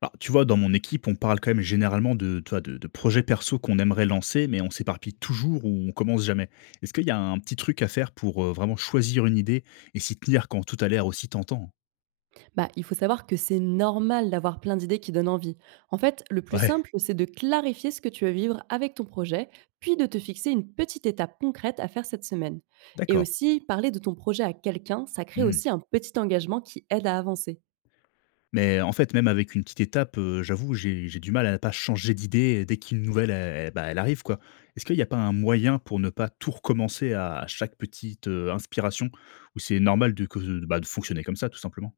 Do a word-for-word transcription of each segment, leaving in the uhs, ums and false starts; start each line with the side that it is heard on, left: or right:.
left: Alors, tu vois, dans mon équipe, on parle quand même généralement de, tu vois, de, de projets perso qu'on aimerait lancer, mais on s'éparpille toujours ou on commence jamais. Est-ce qu'il y a un petit truc à faire pour euh, vraiment choisir une idée et s'y tenir quand tout a l'air aussi tentant?
right: Bah, il faut savoir que c'est normal d'avoir plein d'idées qui donnent envie. En fait, le plus
left: Ouais,
right: simple, c'est de clarifier ce que tu veux vivre avec ton projet, puis de te fixer une petite étape concrète à faire cette semaine. Et
left: d'accord.
right: aussi, parler de ton projet à quelqu'un, ça crée
left: Hmm.
right: aussi un petit engagement qui aide à avancer.
left: Mais en fait, même avec une petite étape, euh, j'avoue, j'ai j'ai du mal à ne pas changer d'idée dès qu'une nouvelle, elle, bah, elle arrive. quoi. Est-ce qu'il n'y a pas un moyen pour ne pas tout recommencer à chaque petite euh, inspiration, ou c'est normal de, que- bah, de fonctionner comme ça, tout simplement?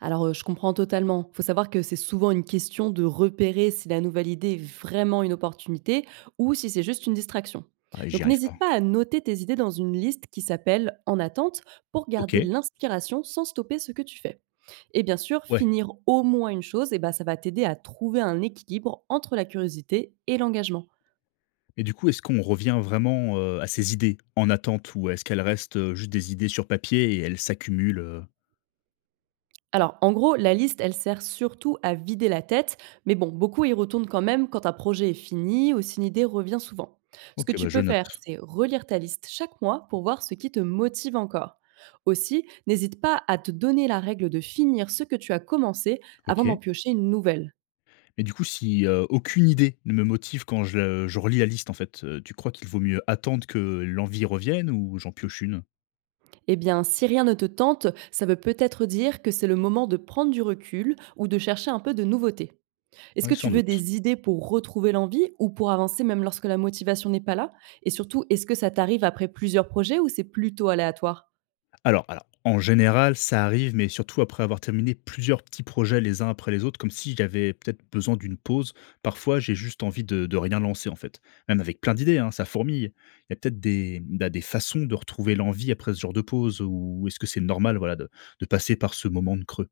right: Alors, heu, je comprends totalement. Il faut savoir que c'est souvent une question de repérer si la nouvelle idée est vraiment une opportunité ou si c'est juste une distraction.
left: Ah, j'y
right: Donc
left: arrive pas.
right: n'hésite pas à noter tes idées dans une liste qui s'appelle «En attente» pour
left: Ok,
right: garder l'inspiration sans stopper ce que tu fais. Et bien sûr,
left: ouais.
right: finir au moins une chose, et ben, ça va t'aider à trouver un équilibre entre la curiosité et l'engagement.
left: Et du coup, est-ce qu'on revient vraiment, heu, à ces idées en attente ou est-ce qu'elles restent, heu, juste des idées sur papier et elles s'accumulent, heu?
right: Alors, en gros, la liste, elle sert surtout à vider la tête, mais bon, beaucoup y retournent quand même quand un projet est fini ou si une idée revient souvent. Ce que
left: OK, bah,
right: tu
left: je
right: peux faire,
left: note.
right: c'est relire ta liste chaque mois pour voir ce qui te motive encore. Aussi, n'hésite pas à te donner la règle de finir ce que tu as commencé avant d'en
left: OK.
right: piocher une nouvelle.
left: Mais du coup, si, heu, aucune idée ne me motive quand je le je relis la liste, en fait, heu, tu crois qu'il vaut mieux attendre que l'envie revienne ou j'en pioche une?
right: Eh bien, si rien ne te tente, ça veut peut-être dire que c'est le moment de prendre du recul ou de chercher un peu de nouveauté. Est-ce
left: Ouais,
right: que tu
left: sans
right: veux
left: doute.
right: des idées pour retrouver l'envie ou pour avancer même lorsque la motivation n'est pas là? Et surtout, est-ce que ça t'arrive après plusieurs projets ou c'est plutôt aléatoire?
left: Alors alors, en général, ça arrive, mais surtout après avoir terminé plusieurs petits projets les uns après les autres, comme si j'avais peut-être besoin d'une pause. Parfois, j'ai juste envie de de rien lancer, en fait. Même avec plein d'idées, hein, ça fourmille. Il y a peut-être des bah, des façons de retrouver l'envie après ce genre de pause ou est-ce que c'est normal, voilà, de de passer par ce moment de creux?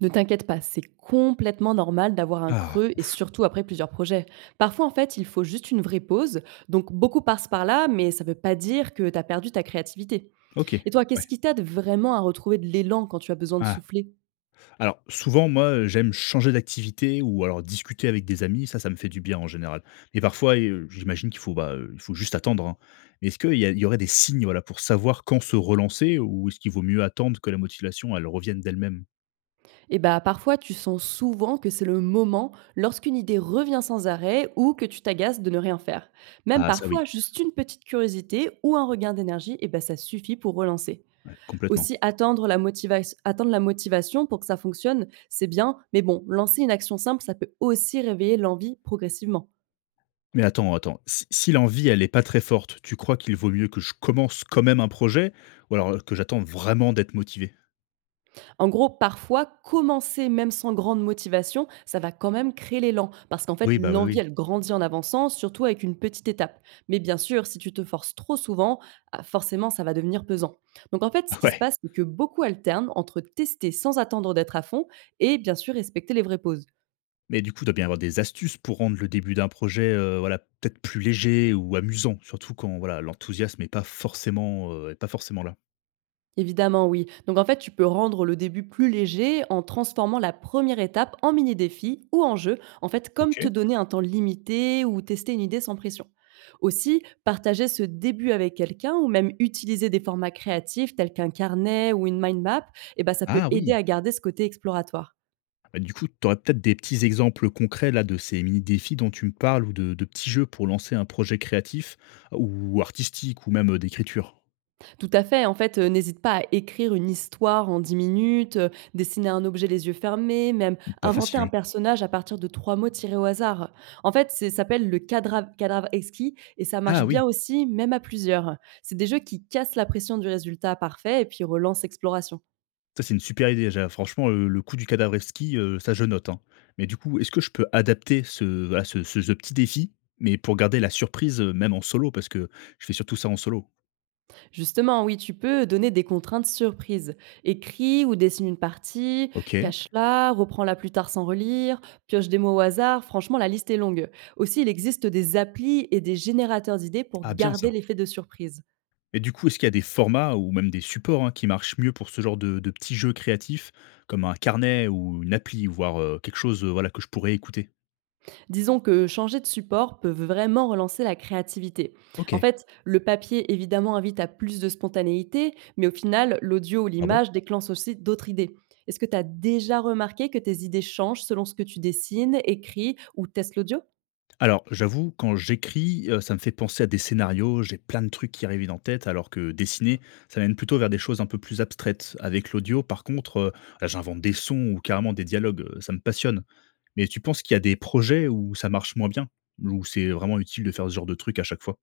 right: Ne t'inquiète pas, c'est complètement normal d'avoir un
left: Ah,
right: creux et
left: ouf,
right: surtout après plusieurs projets. Parfois, en fait, il faut juste une vraie pause. Donc, beaucoup passent par là, mais ça ne veut pas dire que tu as perdu ta créativité.
left: OK,
right: Et toi,
left: ouais.
right: qu'est-ce qui t'aide vraiment à retrouver de l'élan quand tu as besoin de
left: Ah.
right: souffler?
left: Alors, souvent, moi, j'aime changer d'activité ou alors discuter avec des amis, ça, ça me fait du bien en général. Mais parfois et j'imagine qu'il faut, bah, heu, il faut juste attendre, hein. Est-ce qu'il y a il y aurait des signes, voilà, pour savoir quand se relancer ou est-ce qu'il vaut mieux attendre que la motivation, elle revienne d'elle-même?
right: Et bah, parfois, tu sens souvent que c'est le moment lorsqu'une idée revient sans arrêt ou que tu t'agaces de ne rien faire. Même
left: Ah ça
right: parfois,
left: oui,
right: juste une petite curiosité ou un regain d'énergie, et bah, ça suffit pour relancer.
left: ouais, complètement.
right: Aussi, attendre la, motiva- attendre la motivation pour que ça fonctionne, c'est bien, mais bon, lancer une action simple, ça peut aussi réveiller l'envie progressivement.
left: Mais attends, attends, si si l'envie, elle est pas très forte, tu crois qu'il vaut mieux que je commence quand même un projet ou alors, que j'attende vraiment d'être motivé?
right: En gros, parfois, commencer même sans grande motivation, ça va quand même créer l'élan parce qu'en fait,
left: Oui, bah, oui,
right: l'envie,
left: oui.
right: elle grandit en avançant, surtout avec une petite étape. Mais bien sûr, si tu te forces trop souvent, ah, forcément, ça va devenir pesant. Donc en fait, ce qui se
left: Ouais.
right: passe, c'est que beaucoup alternent entre tester sans attendre d'être à fond et bien sûr respecter les vraies pauses.
left: Mais du coup, tu dois bien avoir des astuces pour rendre le début d'un projet, heu, voilà, peut-être plus léger ou amusant, surtout quand, voilà, l'enthousiasme est pas forcément, heu, est pas forcément là.
right: Évidemment, oui. Donc en fait, tu peux rendre le début plus léger en transformant la première étape en mini-défi ou en jeu, en fait, comme te
left: OK.
right: donner un temps limité ou tester une idée sans pression. Aussi, partager ce début avec quelqu'un ou même utiliser des formats créatifs tels qu'un carnet ou une mind map, eh ben, ça peut
left: Ah
right: aider
left: oui!
right: à garder ce côté exploratoire.
left: Bah, du coup, tu aurais peut-être des petits exemples concrets, là, de ces mini défis dont tu me parles ou de de petits jeux pour lancer un projet créatif ou artistique ou même, heu, d'écriture?
right: Tout à fait. En fait, heu, n'hésite pas à écrire une histoire en dix minutes, heu, dessiner un objet les yeux fermés, même
left: Ou pas
right: inventer
left: facile,
right: un
left: hein.
right: personnage à partir de trois mots tirés au hasard. En fait, c'est ça s'appelle le cadra cadavre exquis et ça marche
left: Ah
right: bien
left: oui!
right: aussi, même à plusieurs. C'est des jeux qui cassent la pression du résultat parfait et puis relancent l'exploration.
left: Ça, c'est une super idée déjà. Franchement, heu, le coup du Kadavrevski, heu, ça je note, hein. Mais du coup, est-ce que je peux adapter ce voilà, ce ce ce petit défi, mais pour garder la surprise, heu, même en solo? Parce que je fais surtout ça en solo.
right: Justement, oui, tu peux donner des contraintes surprises. Écris ou dessine une partie,
left: OK.
right: cache-la, reprends-la plus tard sans relire, pioche des mots au hasard. Franchement, la liste est longue. Aussi, il existe des applis et des générateurs d'idées pour
left: Ah bien ça.
right: garder l'effet de surprise.
left: Et du coup, est-ce qu'il y a des formats ou même des supports, hein, qui marchent mieux pour ce genre de de petits jeux créatifs, comme un carnet ou une appli, voire, heu, quelque chose, heu, voilà, que je pourrais écouter?
right: Disons que changer de support peut vraiment relancer la créativité. En
left: OK.
right: fait, le papier, évidemment, invite à plus de spontanéité, mais au final, l'audio ou
left: Ah bon?
right: l'image déclenche aussi d'autres idées. Est-ce que tu as déjà remarqué que tes idées changent selon ce que tu dessines, écris ou testes l'audio?
left: Alors, j'avoue, quand j'écris, heu, ça me fait penser à des scénarios, j'ai plein de trucs qui arrivent en tête, alors que dessiner, ça mène plutôt vers des choses un peu plus abstraites. Avec l'audio, par contre, heu, là, j'invente des sons ou carrément des dialogues, heu, ça me passionne. Mais tu penses qu'il y a des projets où ça marche moins bien? Où c'est vraiment utile de faire ce genre de truc à chaque fois?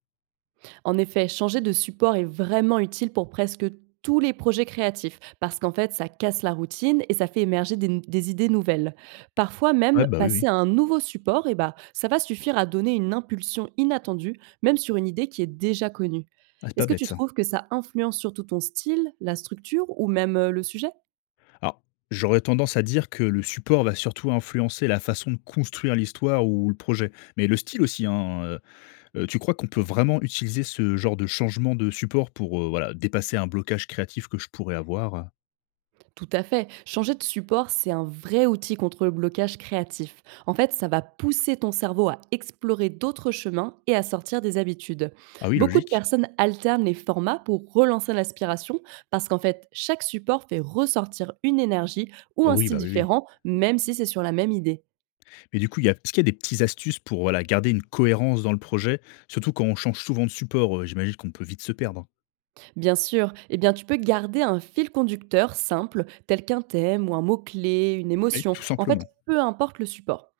right: En effet, changer de support est vraiment utile pour presque tous les projets créatifs, parce qu'en fait, ça casse la routine et ça fait émerger des, des idées nouvelles. Parfois
left: Ouais,
right: même,
left: bah, oui,
right: passer
left: oui.
right: à un nouveau support, eh ben, ça va suffire à donner une impulsion inattendue, même sur une idée qui est déjà connue.
left: Ah, c'est pas
right: Est-ce que
left: bête
right: tu
left: ça.
right: trouves que ça influence surtout ton style, la structure ou même euh, le sujet?
left: Alors, j'aurais tendance à dire que le support va surtout influencer la façon de construire l'histoire ou le projet, mais le style aussi, hein. Heu, tu crois qu'on peut vraiment utiliser ce genre de changement de support pour, heu, voilà, dépasser un blocage créatif que je pourrais avoir?
right: Tout à fait. Changer de support, c'est un vrai outil contre le blocage créatif. En fait, ça va pousser ton cerveau à explorer d'autres chemins et à sortir des habitudes.
left: Ah oui,
right: Beaucoup de
left: logique.
right: personnes alternent les formats pour relancer l'aspiration parce qu'en fait, chaque support fait ressortir une énergie ou
left: Ah
right: un
left: oui,
right: style
left: bah, oui, oui.
right: différent, même si c'est sur la même idée.
left: Mais du coup, il y a est-ce qu'il y a des petites astuces pour, voilà, garder une cohérence dans le projet? Surtout quand on change souvent de support, heu, j'imagine qu'on peut vite se perdre.
right: Bien sûr, eh bien, tu peux garder un fil conducteur simple, tel qu'un thème ou un mot-clé, une
left: Oui.
right: émotion.
left: Tout
right: En fait,
left: simplement.
right: peu importe le support.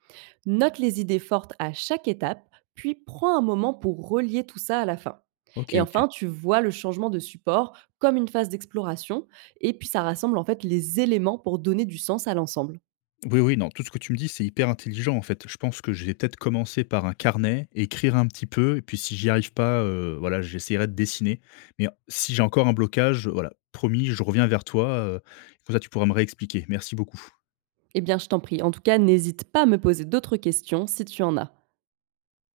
right: Note les idées fortes à chaque étape, puis prends un moment pour relier tout ça à la fin.
left: OK,
right: Et
left: OK.
right: enfin, tu vois le changement de support comme une phase d'exploration, et puis ça rassemble en fait les éléments pour donner du sens à l'ensemble.
left: Oui, oui, non, tout ce que tu me dis, c'est hyper intelligent en fait. Je pense que je vais peut-être commencer par un carnet, écrire un petit peu, et puis si j'y arrive pas, heu, voilà, j'essaierai de dessiner. Mais si j'ai encore un blocage, voilà, promis, je reviens vers toi, heu, comme ça tu pourras me réexpliquer. Merci beaucoup.
right: Eh bien, je t'en prie. En tout cas, n'hésite pas à me poser d'autres questions si tu en as.